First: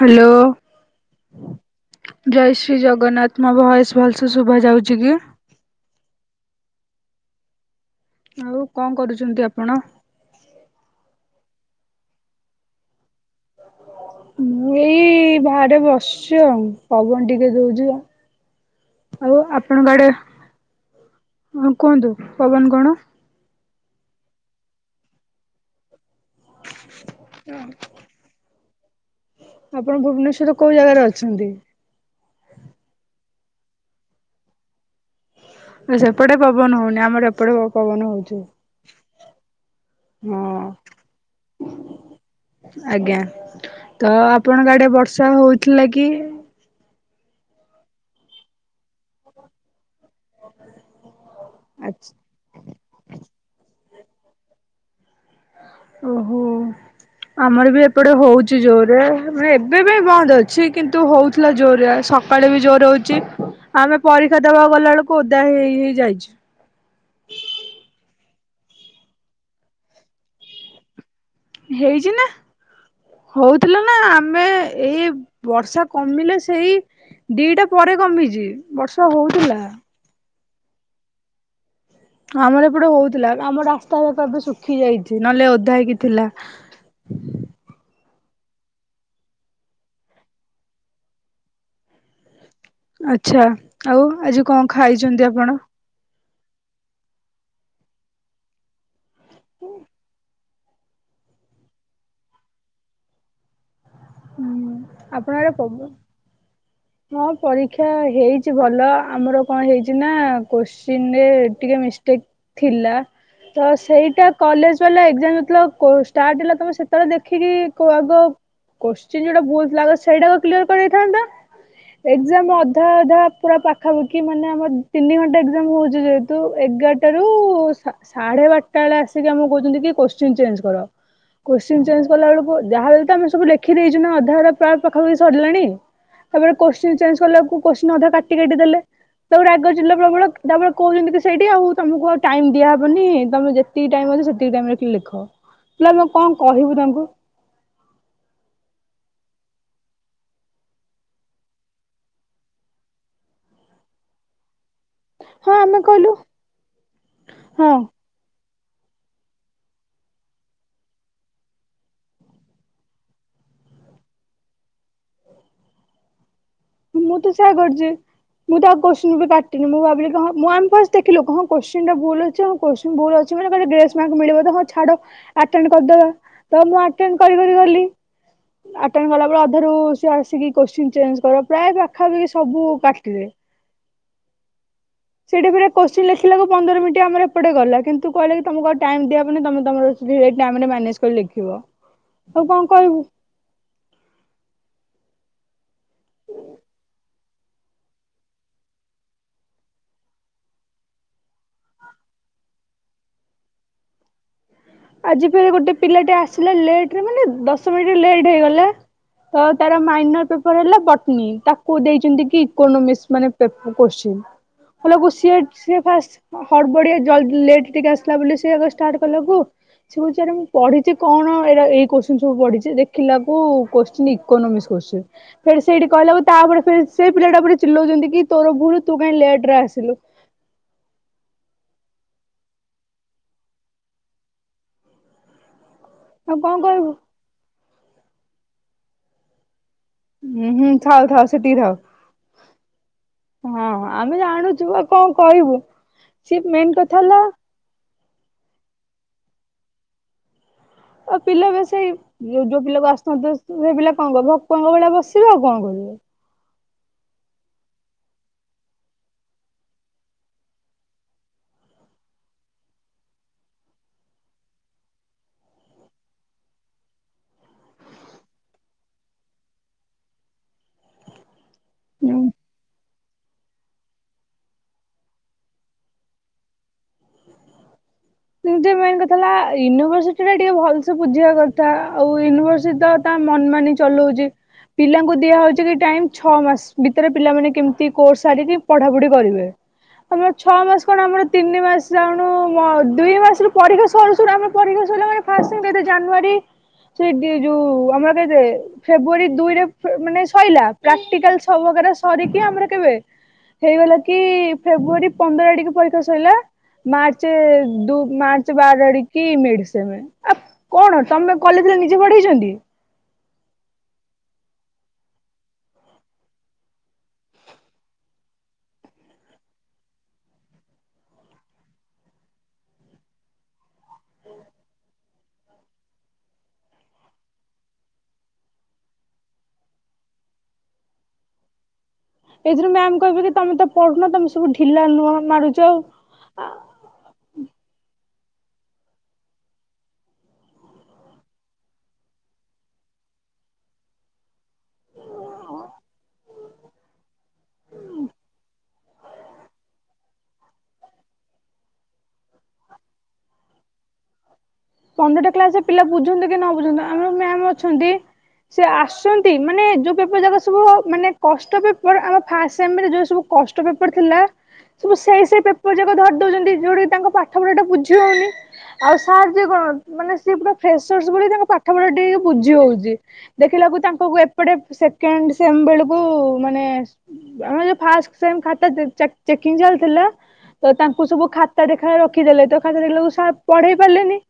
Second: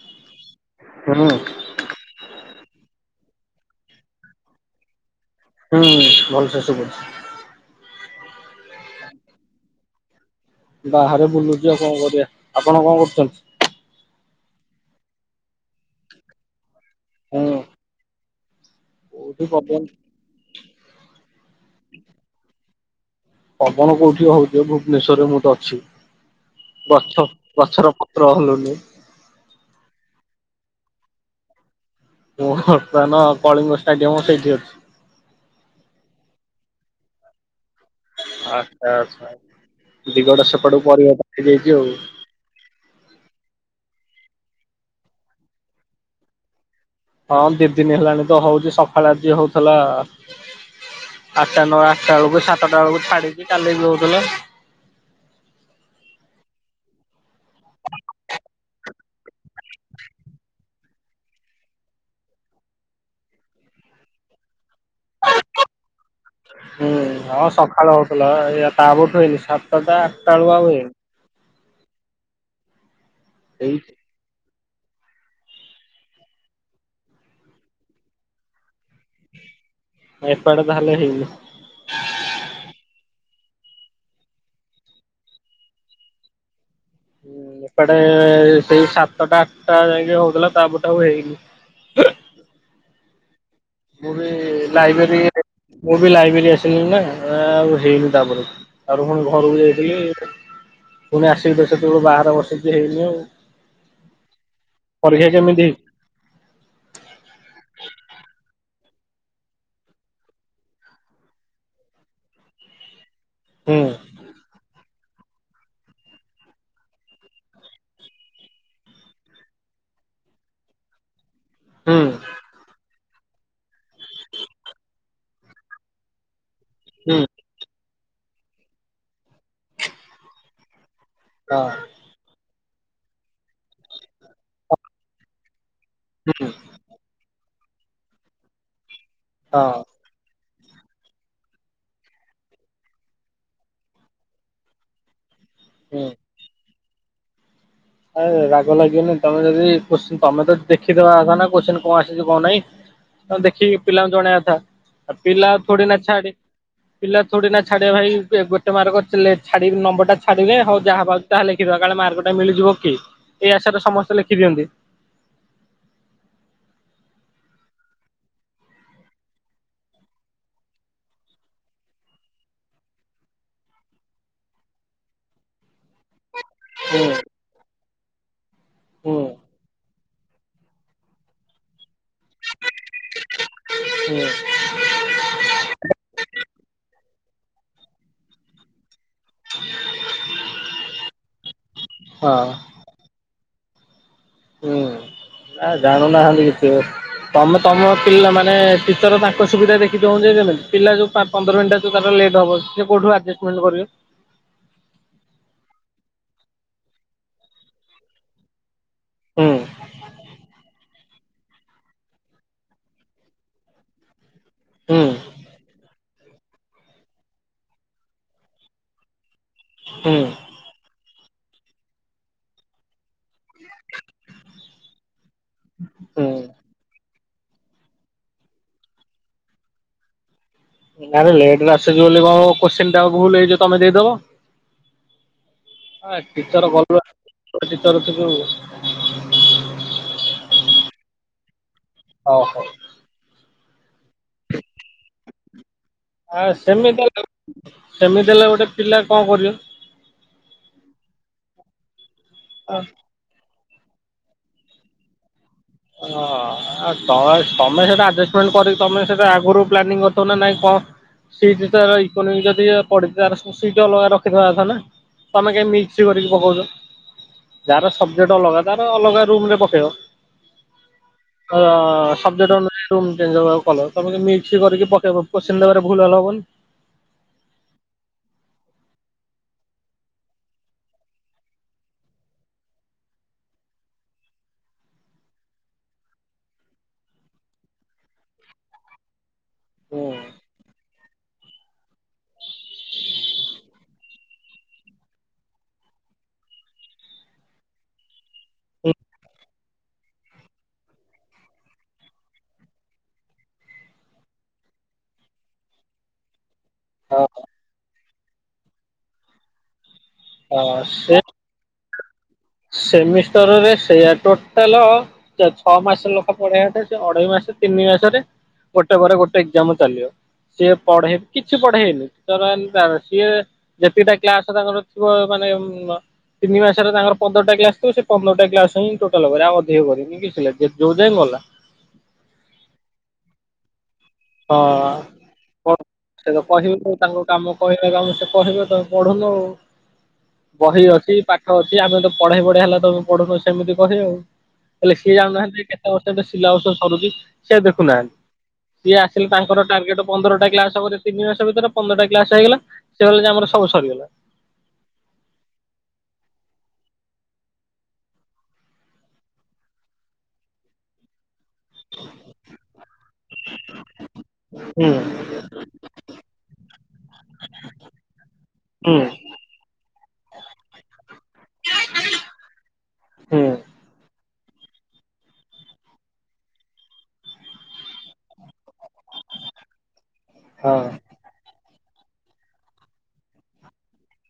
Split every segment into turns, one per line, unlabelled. Hello.
କେମୁନ
ଜୟ ଶ୍ରୀ ଜଗନ୍ନାଥ ମୋ ଭୟସ ଭଲସେ ଶୁଭା ଯାଉଛି କି?
ହୁଁ ଭଲସେ ଶୁଭଛି।
ଆଉ କଣ କରୁଛନ୍ତି ଆପଣ?
ବାହାରେ ବୁଲୁଛି ଆଉ କଣ କରିବା ଆପଣ କଣ କରୁଛନ୍ତି?
ମୁଁ ଏଇ ବାହାରେ ବସିଛି ଆଉ ପବନ ଟିକେ
ହୁଁ
ଦଉଛି। ଆଉ
କୋଉଠି ପବନ
ଆପଣଙ୍କ ଆଡେ ହଁ କୁହନ୍ତୁ ପବନ କଣ?
ପବନ କୋଉଠି ହଉଛି ଭୁବନେଶ୍ଵରରେ ମୁଁ ତ ଅଛି। ଗଛ ଗଛର ପ ତ୍ର ହଲୁନି।
ଆପଣ ଭୁବନେଶ୍ଵର କୋଉ ଜାଗାରେ ଅଛନ୍ତି?
ମୁଁ ବର୍ତ୍ତମାନ କଳିଙ୍ଗ ଷ୍ଟାଡିୟମ ସେଇଠି ଅଛି।
ସେପଟେ ପବନ ହଉନି ଆମର ଏପଟେ ପବନ ହଉଛି।
ଆଚ୍ଛା ଆଚ୍ଛା ଦିଗଟା
ହଁ
ସେପଟୁ ପରିବର୍ତ୍ତନ ହେଇ ଯାଇଛି ଆଉ।
ଆଜ୍ଞା ତ ଆପଣଙ୍କ ଆଡେ ବର୍ଷା ହଉଥିଲା କି?
ହଁ ଦି ଦିନ ହେଲାଣି ତ ହଉଛି ସକାଳେ ଆଜି ହଉଥଲା। ଆଠଟା ନଅ
ଆଚ୍ଛା।
ଆଠଟା ବେଳକୁ ସାତଟା ବେଳକୁ ଛାଡିିକି କାଲି ବି ହଉଥିଲା।
ଓହୋ। ଆମର ବି ଏପଟେ ହଉଛି ଜୋରରେ ମାନେ ଏବେ ବି ବନ୍ଦ ଅଛି କିନ୍ତୁ ହଉଥିଲା ଜୋରରେ ସକ ସକାଳେ ବି ଜୋର ହଉଛି ଆମେ ପରୀକ୍ଷା ଦେବାକୁ ଗଲାବେେଳକୁ ଓଦା ହେଇ ହେଇ ଯାଇଛି।
ହୁଁ, ହଁ ସକାଳ ହଉଥିଲା ଏଇ ତାପରଠୁ ହେଇନି ସାତଟା ଟା ଆଠଟା ବେଳକୁ ଆଉ ହେଇନି।
ହେଇଛି ନା,
ଏଇ
ହଉଥିଲା ନା ଆମେ ଏଇ ବର୍ଷା କମିଲେ ସେଇ ଦିଟା ପରେ କମିଛି ବର୍ଷା ହଉଥିଲା।
ଏପଟେ ତାହେଲେ ହେଇନି।
ଆମର ଏପଟେ ହଉଥିଲା ଆମ ରାସ୍ତା ଯାକ ଏବେ ଶୁଖି ଯାଇଛି ନହେଲେ ଓଦା ହେଇକି ଥିଲା।
ଏପଟେ ସେଇ ସାତଟା ଆଠଟା ଯାଇକି ହଉଥିଲା ତାପଟେ ଆଉ ହେଇନି।
ଆଛା ଆଉ
ମୁଁ ବି
ଆଜି କଣ
ଲାଇବ୍ରେରୀ
ଖାଇଛନ୍ତି ଆପଣ?
ମୁଁ ବି ଲାଇବ୍ରେରୀ ଆସିଲି ନା ଆଉ ହେଇନି ତାପରେ, ଆଉ ପଣି ଘରକୁ ଯାଇଥିଲି। ପୁଣି ଆସିବି ତ ସେତେବେଳୁ ବାହାରେ ବସିକି ହେଇନି ଆଉ।
ହୁଁ
ପରୀକ୍ଷା
ଆପଣର
କେମିତି ହେଇଛି?
ପବ ହଁ ପରୀକ୍ଷା ହେଇଛି ଭଲ ଆମର କଣ ହେଇଛି ନା କୋଶ୍ଚିିନ ରେ ଟିକେ ମିଷ୍ଟେକ୍ ଥିଲା ତ
ହୁଁ
ସେଇଟା କଲେଜ ବାଲା ଏକ୍ଜାମ ଯେତେବେଳେ ଷ୍ଟାର୍ଟ ହେଲା ତୁମେ ସେତେବେଳେ ଦେଖିକି କୋଉ ଆଗ କୋଶ୍ଚିନ ଯୋଉଟା ଭୁଲ ଥିଲା ଆଗ ସେଇଟାକୁ କ୍ଲିଅର କରିଦେଇଥାନ୍ତ
ହୁଁ
ଏ ଏକ୍ଜାମ ଅଧା ଅଧା ପୁରା ପାଖାପାଖି ମାନେ ଆମର ତିନି ଘଣ୍ଟା ଏକ୍ଜାମ ହଉଛି ଯେ ତୁ
ହୁଁ
ଏଗାରଟାରୁ ସା ସାଢେ ବାରଟା ବେଳେ ଆସିକି ଆମକୁ କହୁଛନ୍ତି କି କୋଶ୍ଚିନ ଚେଞ୍ଜ କର
ହଁ
କୋଶ୍ଚିନ ଚେଞ୍ଜ କଲା ବେଳକୁ ଯାହେଲେ ତ ଆମେ ସବୁ ଲେଖି ଦେଇଛୁ ନା ଅଧା ଅଧା ପ୍ରାୟ ପାଖାପଖି ସରିଲାଣି।
ହୁଁ
ତାପରେ କୋଶ୍ଚ କୋସ୍ଚିନ୍ ଚେନ୍ଜ କଲାବେଳକୁ ଅଧା କାଟି କାଟି ଦେଲେ ତା ପରେ ରାଗ
ହଁ
ଚିଡିଲା ପ୍ରବଳ ତା ପରେ କହୁଛନ୍ତି କି ସେଇଠି ଆଉ ତମକୁ ଆଉ ଟାଇମ୍ ଦିଆହବନି ତମେ ଯେତିକି ଟାଇମ୍ ଅଛି ସେତିକି ଟାଇମ୍ ରେ ହିଁ ଲେଖ। ପ୍ଲି ମା
ହୁଁ।
ଙ୍କୁ କଣ କହିବୁ ତାଙ୍କୁ।
ଆରେ ରାଗ ଲାଗିବନି ତମେ ଯଦ କୋଶ୍ଚି ତମେ ତ ଦେଖିଦବା କଥା ନା କୋଶ୍ଚିନ୍ କଣ ଆସିଛି କଣ ନାଇଁ? ତମେ ଦେଖିକି ପିଲାଙ୍କୁ ଜଣେଇବା କଥା। ଆଉ ପିଲା
ହଁ ଆମେ
ଥୋଡି ନା
କହିଲୁ
ଛାଡି ପିଲା ଥୋଡିନା
ହଁ
ଛାଡି ଭାଇ ଏବେ ଟେ ମାର୍କ ଥିଲେ ଛାଡି ନମ୍ବରଟା ଛାଡିଲେ ହୋଉ ଯାହା ପାଉଛି ତାହା ଲେଖଦବା କାଳେ ମାର୍କଟା ମିଳିଯିବ କି ଏଇ ଆଶା ରେ ସମସ୍ତେ ଲେଖି ଦିଅନ୍ତି ‌।
ମୁଁ ତ ସେଇଆ କରିଛି। ମୁଁ ତ ଆଉ କୋଶ୍ଚିନ ବି ବାଟିନି ମୁଁ ଭାବିଲି କି ହଁ ମୁଁ ଆମେ ଫାଷ୍ଟ ଦେଖିଲୁ ହଁ କୋଶ୍ଚିନ ଟା ଭୁଲ ଅଛି ଆଉ କୋଶ୍ଚିନ ଭୁଲ ଅଛି ମାନେ କହିବେ ଗ୍ରେସ୍ ମାର୍କ ମିଳିବ ତ ହଁ ଛାଡ ଆଟେଣ୍ଡ କରିଦେବା ତ ମୁଁ
ହୁଁ।
ଆଟେଣ୍ଡ୍ କର ଗଲି। ଆଟେଣ୍ଡ
ହୁଁ
କଲା ବେଳେ ସେ ଅଧାରୁ ସିଏ ଆସିକି କୋଶ୍ଚିନ ଚେଞ୍ କର ପ୍ରାୟ ପାଖାପଖି ସବୁ କାଟିଲେ।
ହୁଁ
ସେଠି ପୁରା କୋଶ୍ଚିନ ଲେଖିଲାକୁ ପନ୍ଦର ମିନିଟ୍ ଆମର ଏପଟେ ଗଲା କିନ୍ତୁ କହିଲେ କି ତମକୁ ଆଉ ଟାଇମ୍ ଦିଆ ହବନି ତମେ ତମର [unintelligible] ମ୍ୟାନେଜ କରି ଲେଖିବ।
ହଁ ହୁଁ ନା ଜାଣୁନାହାନ୍ତି କିଛି ବି। ତମେ ତମ ପିଲା ମାନେ ଟିଚର ତାଙ୍କ ସୁବିଧା ଦେଖି ଦଉ [unintelligible] ପିଲା ଯୋଉ ପା ପନ୍ଦର ମିନଟ୍ ହେ ତାର ଲେଟ୍ବ ସେଉଠ ଆଜଷ୍ଟମେଣ୍ଟ କରିବ
ଆଜି ଫେରେ ଗୋଟେ ପିଲାଟେ ଆସିଲା ଲେଟ୍ ରେ ମାନେ ଦଶ ମିନିଟ ଲେଟ ହେଇଗଲା ତ
ହୁଁ
ତାର ମାଇନଟ ପର ହେଲା ପଟନୀ ତା କୁ ଦେଇଛନ୍ତି କି ଇକୋନୋମିକ୍ସ ମାନେ ପେ କୋଶ୍ଚିନ୍
ହୁଁ
ହେଲାକୁ ସିଏ ସିଏ ଫାଷ୍ଟ ହଡବଡିଆ ଜଲ୍ଦି ଲେଟ୍ ଟିକେ ଆସିଲା ବୋଲି ସିଏ ଆଗ ଷ୍ଟାର୍ଟ କଲା କୁ ସେ
ହୁଁ
କହୁଛି ଆରେ ମୁଁ ପଢିଛି କଣ ଏରା ଏ କୋଶ୍ଚିନ ସବୁ ପଢିଛି ଦେଖିଲା ବେଳକୁ କୋଶ୍ଚିନ୍ ଇକୋନୋମିକ୍ସ କୋଶ୍ଚିନ୍। ଫେରେ ସେଇଠି କହିଲାକୁ
ହୁଁ।
ତାପରେ ଫିର୍ ସେ ପିଲାଟା ଉପରେ ଚିଲଉଛନ୍ତି କି ତୋର ଭୁଲ ତୁ କାଇଁ ଲେଟ୍ ରେ ଆସିଲୁ।
ନାରେ ଲେଟ୍ ରେ ଆସଲୁ ବୋଲି କଣ ମୋ କୋଶ୍ଚିନ୍ ଟା ଭୁଲ ହେଇ ଯିବ ତମେ ଦେଇଦବ ‌। ଆ
ଆଉ କଣ
ଟିଚର
କହିବୁ
ଗଲୁଆ ପିଚ୍ ସେ ଯୋଉ
ଉଁ ହୁଁ ଥାଉ ଥାଉ ସେତିକି ଥାଉ।
ଓ ହୋ
ହଁ ହଁ ଆମେ ଜାଣୁଛୁ ଆଉ କଣ କହିବୁ। ସିଏ
ଆଁ
ମେନ୍ କଥା
ସେମିତିଆ
ହେଲା ଆଉ
ସେମିତି ହେଲେ ଗୋଟେ ପିଲା କଣ କରିବ?
ଆଉ ପିଲା ବି ସେଇ ଯୋ ଯୋଉ
ହଁ
ପିଲାକୁ ଆସୁ ନ ଥିବ ସେ ତ ସେଇ ପିଲା କଣ କରିବ ଭକୁଆଙ୍କ ଭଳିଆ ବସିବ ଆଉ କଣ କରିବ।
ଅ ଆ ତମେ ତମେ ସେଟା ଆର୍ଜେସମେଣ୍ଟ କରିକି ତମେ ସେଟା ଆଗରୁ ପ୍ଲାନିଂ କରି ଥିବା ନା ନାଇଁ କଣ ସେଇ ଜିନିଷରାର ଇକୋନୋମିକ ଯଦି ଇଆ ପଡିଥିଲା ତାର ସିଟରେ ଅଲଗା ରଖି ଦବା କଥା ନା। ତମେ କାହିଁକି ମିକ୍ସ କରିକି ପକଉଛ? ଯାର ସବଜେକ୍ଟ ଅଲଗା ତାର ଅଲଗା ରୁମ ରେ ପକେଇବ। ଅ
ହୁଁ
ସବ୍ଜେକ୍ଟ୍ ଅନୁଯାଇ ହେଠୁ ଚେଞ୍ଜ ଚାଞ୍ଜ କଲ ସବୁ ଯଦି ମିକ୍ସ କରିକି ପକେଇବ। କୋଶ୍ଚିନ ଦେବାର ଭୁଲ ଭାଲ ହବନି?
ଯେ ମେନ୍ କଥା ହେଲା ୟୁନିଭରସିଟି ରେ ଟିକେ ଭଲସେ ବୁଝିବା କଥା ଆଉ ୟୁନିଭରସିଟ ତ ତା ମନ ମାନି ଚଲଉଚି। ପିଲାଙ୍କୁ ଦିଆ ହଉଛି କି ଟାଇମ୍ ଛଅ ମାସ ଭିତରେ ପିଲାମାନେ କେମିତି କୋର୍ସ ସାରିକି ପଢା ପଢି କରିବେ।
ହୁଁ
ଆମର ଛଅ ମାସ କଣ ଆମର ତିନି ମାସ ଯାଉଣୁ ମ ଦୁଇ ମାସରୁ ପରୀକ୍ଷା ସରୁ ସରୁ ଆମେ ପରୀକ୍ଷା ସରିଲା ମାନେ ଫାଷ୍ଟ ଟାଇମ୍ କେତେ ଜାନୁଆରୀ ସେଡି ଇଏ ଯୋଉ ଆମର କେତେ ଫେବୃଆରୀ ଦୁଇରେ ଫେ ମାନେ ସଇଲା ପ୍ରାକ୍ଟିକାଲ ସବୁ ବଗେରା ସରିକି ଆମର କେବେ? ହେଇଗଲା କି ଫେବୃଆରୀ ପନ୍ଦର ଟିକେ ପରିକ୍ଷା ସରିଲା।
ହଁ
ମାର୍ଚ୍ଚ ଦୁ ମାର୍ଚ୍ଚ ବାର ଆଡକି ମେଡିସମ ଆ
ହଁ
କଣ
ସେ
ତମେ। କଲେଜରେ ନିଜେ ପଢେଇଛନ୍ତି।
ସେମିଷ୍ଟରରେ ସେୟାର ଟୋଟାଲ। ଛଅ ମାସ ଲୋକ ପଢେଇବାଟ ସେ ଅଢେଇ ମାସ ତିନି ମାସରେ। ଗୋଟେ ପରେ ଗୋଟେ ଏକ୍ଜାମ ଚାଲିଵ। ସିଏ ପଢେ କିଛି ପଢେଇନି [unintelligible] ତ ସିଏ। ଯେତିକିଟା କ୍ଲାସ ତାଙ୍କର ଥିବ ମାନେ ତିନି ମାସରେ ତାଙ୍କର। ପନ୍ଦରଟା କ୍ଲାସ ପନ୍ଦରଟା କ୍ଲାସ ହିଁ ଟୋଟାଲ ଆଉ ଅଧିକ କରିନି କି ଯୋଉ ଯାଇଁ ଗଲା।
ଏଇ ଥିରେ ମ୍ୟାମ୍ କହିବ କିି ତମେ ତ ପଢୁନ ତମେ ସବୁ ଢିଲା
ହଁ
ନୁହଁ ମାରୁଛ
ହ।
ଆଉ।
ସେ ତ କହିବେ ତାଙ୍କ କାମ କହିଲେ କାମ ସେ କହିବେ ତମେ ପଢୁନୁ ଆଉ। ବହି ଅଛି ପାଠ ଅଛି ଆମେ ତ ପଢେଇ ପଢେଇ ହେଲା ତମେ ପଢୁନ ସେମିତି କହି ଆଉ। ହେଲେ ସିଏ ଜାଣୁ ନାହାନ୍ତି ଯେ କେତେ ବର୍ଷ ଶିଲା ବର୍ଷ ସରୁଛି ସିଏ ଦେଖୁନାହାନ୍ତି। ସିଏ ଆସିଲେ ତାଙ୍କର ଟାର୍ଗେଟ ପନ୍ଦରଟା କ୍ଲାସ ତିନି ମାସ ଭିତରେ ପନ୍ଦରଟା କ୍ଲାସ୍ ହେଇଗଲା। ସିଏ ଗଲେ ଯେ ଆମର ସବୁ ସରିଗଲା।
ପନ୍ଦରଟା କ୍ଲାସ ରେ ପିଲା ବୁଝନ୍ତୁ କି ନ ବୁଝନ୍ତୁ ଆମର ମ୍ୟାମ୍ ଅଛନ୍ତି ସେ ଆସନ୍ତି ମାନେ ଯୋଉ ପେପର ଯାକ ସବୁ ମାନେ କଷ୍ଟ ପେପର ମୋର ଆମ ଫାଷ୍ଟେ ଯୋଉ ସବୁ କଷ୍ଟ ପେପର ଥିଲା
ହୁଁ
ସବୁ ସେଇ ସେଇ ପେପର ସବୁ ଯାକ ଧରି ଦଉଛନ୍ତି ଯୋଉଟା କିି ତାଙ୍କ ପାଠ ପଢା ଟା ବୁଝି ହଉନି
ହୁଁ
ଆଉ ସାର୍। କଣ ମାନେ ସିଏ ପୁରା ଫ୍ରେସ ଭ ତାଙ୍କ ପାଠ ପଢା ଟିକେ ବୁଝି ହଉଛି।
ହୁଁ
ଦେଖିଲାକୁ ତାଙ୍କୁ ଏପଟେ ସେକେଣ୍ଡ ସେମ ବେଳକୁ ମାନେ ଆମେ ଯୋଉ ଫାଷ୍ଟେ ଟାଇମ୍ ଖାତା ଚକିଂ ଚାଲିଥିଲା। ତ
ହଁ
ତାଙ୍କୁ ସବୁ ଖାତା ଦେଖା ରଖିଦେଲେ ତ ଖାତା ଦେଖିଲାକୁ ସାର୍ ପଢେଇ ପାରିଲେନି।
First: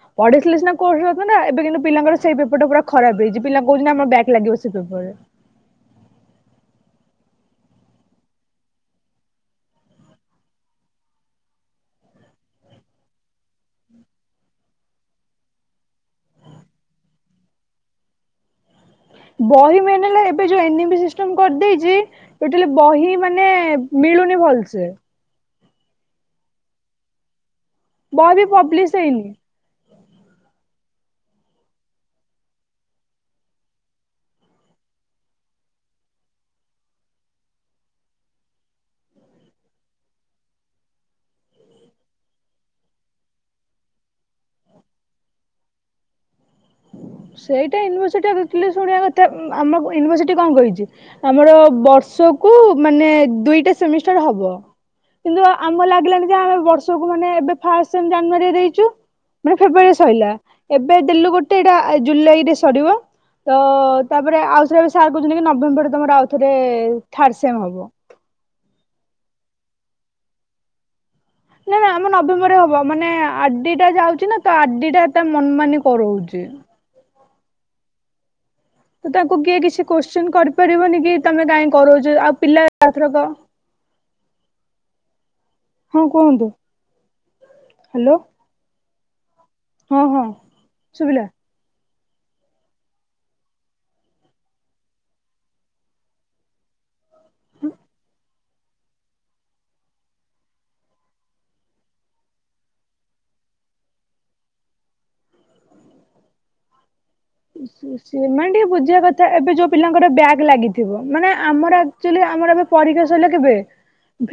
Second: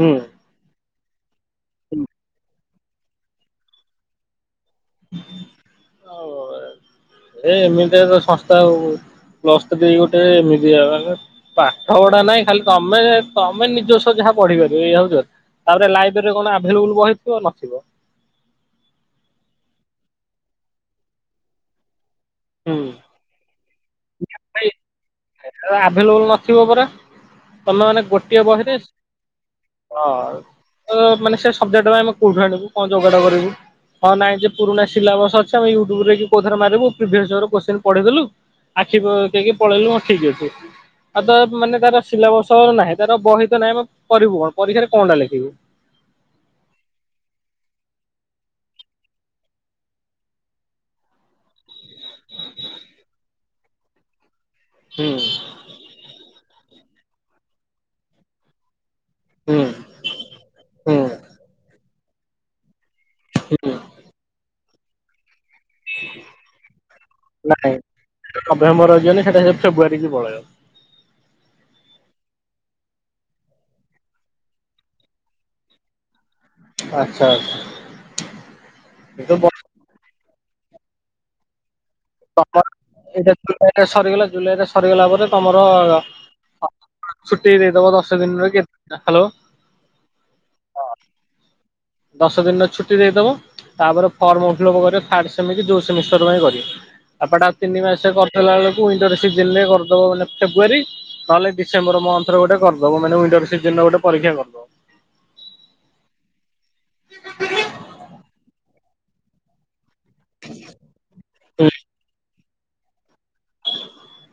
ହୁଁ।
ଦେଖିଲେ ସିନା କୋର୍ସ ନା ଏବେ କିନ୍ତୁ ପିଲାଙ୍କର ସେ ପେପର ଟା ଖରାପ୍ ହେଇଛି ପିଲା କହୁଛନ୍ତି ନା ଆମ ବ୍ୟାକ୍ ଲାଗିବ ସେ ପେପରରେ।
ହଉ ଏ ଏମିତି ଏକ ଶନସ୍ତା ଆଉ। [unintelligible] ପାଠ ପଢା ନାଇଁ ଖାଲି ତମେ ତମେ ନିଜସ୍ୱ ଯାହା ପଢିପାରିବ ଏଇ ହଉଚି କଥା। ତାପରେ ଲାଇବ୍ରେରୀ କଣ ଆଭେଲେବୁଲ ବହିଥିବ ନଥିବ।
ବହି ମେନେ ହେଲା ଏବେ ଯୋଉି ଏନିବି ସିଷ୍ଟମ୍ କରି ଦେଇଚି ଟୋଟାଲି
ହୁଁ।
ବହି ମାନେ ମିଳୁନି ଭଲସେ।
ସେତେବେଳେ ଆଭେଲେବୁଲ ନଥିବ ପରା ତମେ ମାନେ
ବହି
ଗୋଟିଏ
ବି
ବହିରେ
ପବ୍ଲିଶ ହେଇନି।
ହ ମାନେ ସେ ସବ୍ଜେକ୍ଟ ଆମେ କୋଉଠି ଆଣିବୁ କଣ ଯୋଗାଡ କରିବୁ। ହଁ ନାଇଁ ଯେ ପୁରୁଣା ସିଲା ବସ୍ ଅଛି ୟୁଟ୍ୟୁବ ରେ କି କୋଉଥିରେ ମାରିବୁ ପ୍ରିଭିଏସ ର କୋଚିଂନ୍ ପଢିଦେଲୁ। ଆଖି ଦେଇକି ପଳେଇଲୁ ଠିକ୍ ଅଛି। ଆଉ ତ ମାନେ ତାର ସିଲାବସ ନାହିଁ ତାର ବହି ତ ନାହିଁ ଆମେ କରିବୁ କଣ ପରୀକ୍ଷାରେ କଣ ଟା ଲେଖିବୁ।
ସେଇଟା ୟୁନିଭର୍ସିଟି ଦେଖିଲ ଶୁଣିବା କଥା ଆମର ୟୁନିଭରସିଟି କଣ କହିଛି। ଆମର ବର୍ଷକୁ ମାନେ ଦୁଇଟା ସେମିଷ୍ଟାର ହବ।
ହୁଁ।
କିନ୍ତୁ ଆମ ଲାଗିଲାଣି ଯେ ଆମେ ବର୍ଷକୁ ମାନେ ଏବେ ଫାଷ୍ଟେ ଜାନୁଆରୀରେ ଦେଇଛୁ। ମାନେ
ହୁଁ
ଫେବୃଆରୀରେ ସରିଲା ଏବେ ଦେଲୁ
ହୁଁ
ଗୋଟେ ଏଇଟା ଜୁଲାଇ ରେ ସରିବ ତ।
ହୁଁ
ତାପରେ ଆଉଥରେ ସାର୍ କହୁଛନ୍ତି କି ନଭେମ୍ବରରେ ଆଉଥରେ ଥାର୍ସେ ହବ।
ନଭେମ୍ବରରେ କୁ ଯିବନି ସେଟା ସେ ଫେବୃୟାରୀ କି ପଳେଇବ।
ନା ନା ଆମ ନଭେମ୍ବରରେ ହବ ମାନେ ଆଡିଟା ଯାଉଛି ନା ତ ଆଡିଟା ତା ମନ ମାନି କରଉଛି।
ଆଚ୍ଛା ଆଚ୍ଛା।
ତ ତାକୁ
କିନ୍ତୁ
କିଏ କିଛି କୋଷ୍ଟିନ୍ କରିପାରିବନି କି ତମେ କାଇହିଁ କରାଉଛ ଆଉ
ତମ
ପିଲା ଏଥରକ
ଏଇଟା ଜୁଲାଇରେ ସରିଗଲା ଜୁଲାଇ ରେ ସରିଗଲା ପରେ ତମର
ହଁ କୁହନ୍ତୁ
ଛୁଟି ଦେଇଦବ
ହ୍ୟାଲୋ
ଦଶ ଦିନରେ କେ ହ୍ୟାଲୋ।
ହଁ ହଁ ଶୁଭିଲା।
ଦଶ ଦିନର ଛୁଟି ଦେଇଦବ। ତାପରେ ଫର୍ମ [unintelligible] ଦମିଷ୍ଟର ପାଇଁପ ତିନି ମାସ ହେଲା ବେଳକୁଣ୍ଟର ସିଜନ ରେ କରିଦବ ମାନେ ଫେବୃୁଆରୀ [unintelligible] ତାହେଲେ ଡିସମ୍ବର ମଥରେ ଗୋଟେ କରିଦବ ମାନେ ଣ୍ଟର ସିଜନରେ ଗୋଟେ ପରୀକ୍ଷ କରିଦବ। ହଁ [unintelligible]
ସେମାନେ ଟିକେ ବୁଝିବା କଥା ଏବେ ଯୋଉ ପିଲାଙ୍କର ବ୍ୟାଗ୍ ଲାଗିଥିବ ମାନେ
ହୁଁ
ଆମରଚୁ ଆମର ଏ ପରୀକ୍ଷା ସରିଲା କେବେ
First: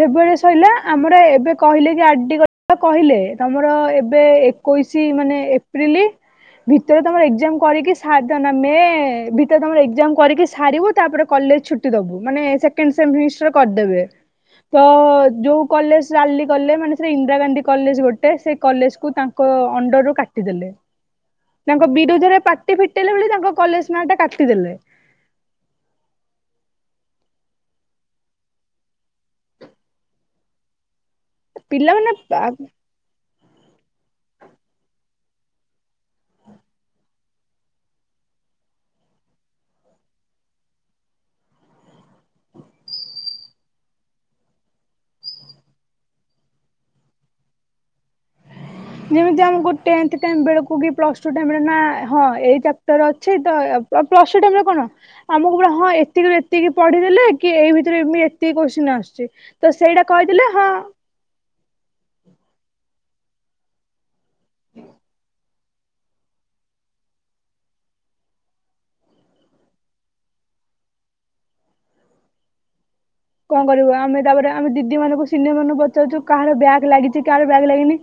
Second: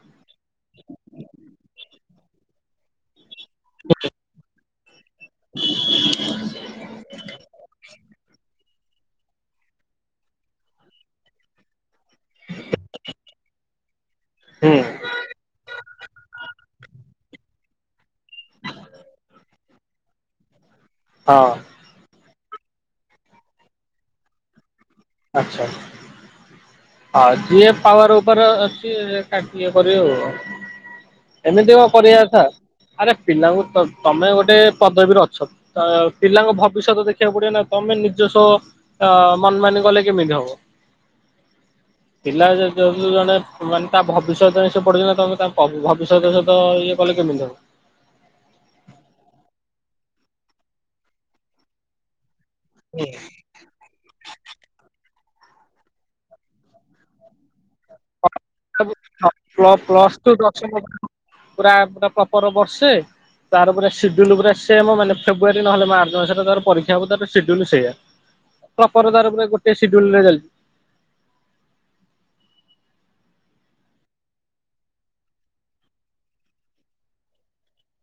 ଫେବୃଆାରୀ ସରିଲା ଆମର ଏବେ କହିଲେ ସେ କହିଲେ ତମର ଏବେ ଏ ଏକୋଇଶି ମାନେ ଏପ୍ରିଲ ଭିତରେ ତମର ଏଜାମ୍ କରିକି ସା ଏ ଭିତରେ ତମର ଏଜାମ୍ କରିକି ସାରିବୁ ତାପରେ କଲେଜ୍ ଛୁଟି ଦବୁ ମାନେ ସେ ସେକେଣ୍ଡ ସେମିସିଷ୍ଟ୍ରି କରିଦବେ ତ ଯୋଉ କଲେଜ୍ ରାଲି କଲେ ମାନେ ସେଇଟା ଇନ୍ଦିରାଗାନ୍ଧୀ କଲେଜ୍ ଗୋଟେ ସେ କଲେଜ୍ କୁ ତାଙ୍କ ଅଣ୍ଡରରୁୁ କାଟିଦେଲେ।
ହଁ।
ତାଙ୍କ ବିରୋଧରେ ପାଟି ଫିଟେଇଲେ ବୋଲି ତାଙ୍କ କଲେଜ୍ ନାଁଟା କାଟିଦେଲେ‌।
ଆଚ୍ଛା। ହଁ ଯିଏ ପାୱାର ଉପରେ ଅଛି କାଟି ଇଏ କରିବେ ଆଉ। ଏମିତି କଣ
ପିଲାମାନେ
କରିବାିବା
ବା
କଥା ଆରେ ପିଲାଙ୍କୁ ତମେ ଗୋଟେ ପଦବୀରେ ଅଛ। ଅ ପିଲାଙ୍କ ଭବିଷ୍ୟତ ଦେଖିବାକୁ ପଡ଼ିବନା ତମେ ନିଜସ୍ୱ ଅ ମନ ମାନେ କଲେ। କେମିତି ହବ। ପିଲା ଯ ଯେହେତୁ ଜଣେ ମାନେ ତା ଭବିଷ୍ୟତ ସେ ପଡ଼ୁଚିନା ତମେ ତା ଭବିଷ୍ୟତ ସହିତ ଇଏ କଲେ କେମିତି ହବ।
ଯେମିତି ଆମକୁ ଟେନ୍ଥ ଟାଇମ୍ ବେଳକୁ କି ପ୍ଲସ୍ ଟୁ ବେଳକୁ କି ନା ହଁ ଏଇ
ହୁଁ।
ଚାପ୍ଟର ଅଛି ତ ତ ପ୍ଲସ୍ ଟୁ ଟାଇମ୍ ରେ କଣ ଆମକୁ ପୁରା ହଁ ଏତିକି ଏତିକି ପଢିଦେଲେ କି ଏଇ ଭ ସାର୍ ଏମିତି ଏତିକି କୋସ୍ଚିନ୍ ଆସୁଚି ତ ସେଇଟା
ପ୍ଲସ ଟୁ
କହିଦେଲେ ହଁ
ଦଶମ ପୁରା ପୁରା ପପର ବର୍ଷେ ତାର ପୁରା ସିଡୁଲୁ ପୁରା ସେମ ମାନେ ଫେ ଫେବୃୟାରୀ ନହେଲେ ମାର୍ଚ୍ଚ ମାସରେ ତାର ପରୀକ୍ଷା ହେବ ସିଡୁଲୁ ସେଇଆ। ପ୍ରପର ତାର ପୁରା ଗୋଟେ ସିଡୁଲେରେ ଚାଲିଚି।
କଣ କରିବୁ ଆମେ ତାପରେ ଆମେ ଦିଦି ମାନଙ୍କୁ ସିନିୟର୍ ମାନଙ୍କୁ ପଚାରୁଚୁ କାହାର ବ୍ୟାଗ୍ ଲାଗିଚି କାହାର ବ୍ୟାଗ୍ ଲାଗିନି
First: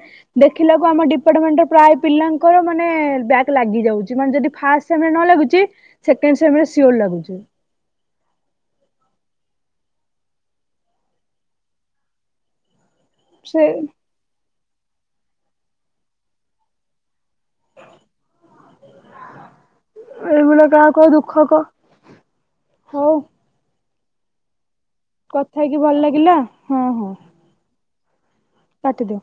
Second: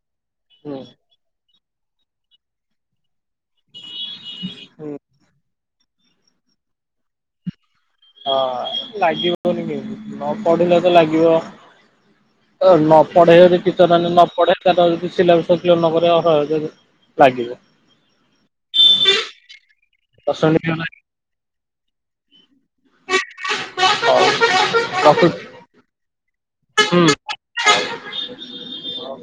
ଦେଖିଲାକୁ ଆମ ଡିପାର୍ଟମେଣ୍ଟ ପ୍ରାୟ ପିଲାଙ୍କର ମାନେ ବ୍ୟା ଲାଗି ଯାଉଚି ମାନେ ଯଦି ଫାଷ୍ଟ ସେମ ନ ଲାଗୁଚି ସେକେଣ୍ଡ ସେମ ସିଓର ଲାଗୁଚି।
ହଁ ଲାଗିବନି କେମତି ନ ପଢିଲେ ତ ଲାଗିବ। ଅ ନ ପଢ଼େଇବଯଦି
ସେ
ଟିଚର୍ ହେନେ ନପଢେ ସେଟା ଯଦି ସିଲ ସିଲ ନକରେ ଅଜ ଲାଗିବ। ଦଶ
ଏଇଭଳିଆ
ମିନିଟ ହେଲା
କାହାକୁ ଆଉ ଦୁଃଖ କ ହଉ।
ହୋଉ ତ [unintelligible]
କଥା ହେଇକି ଭଲ ଲାଗିଲା ହଁ ହଁ। କାଟଦିଅ।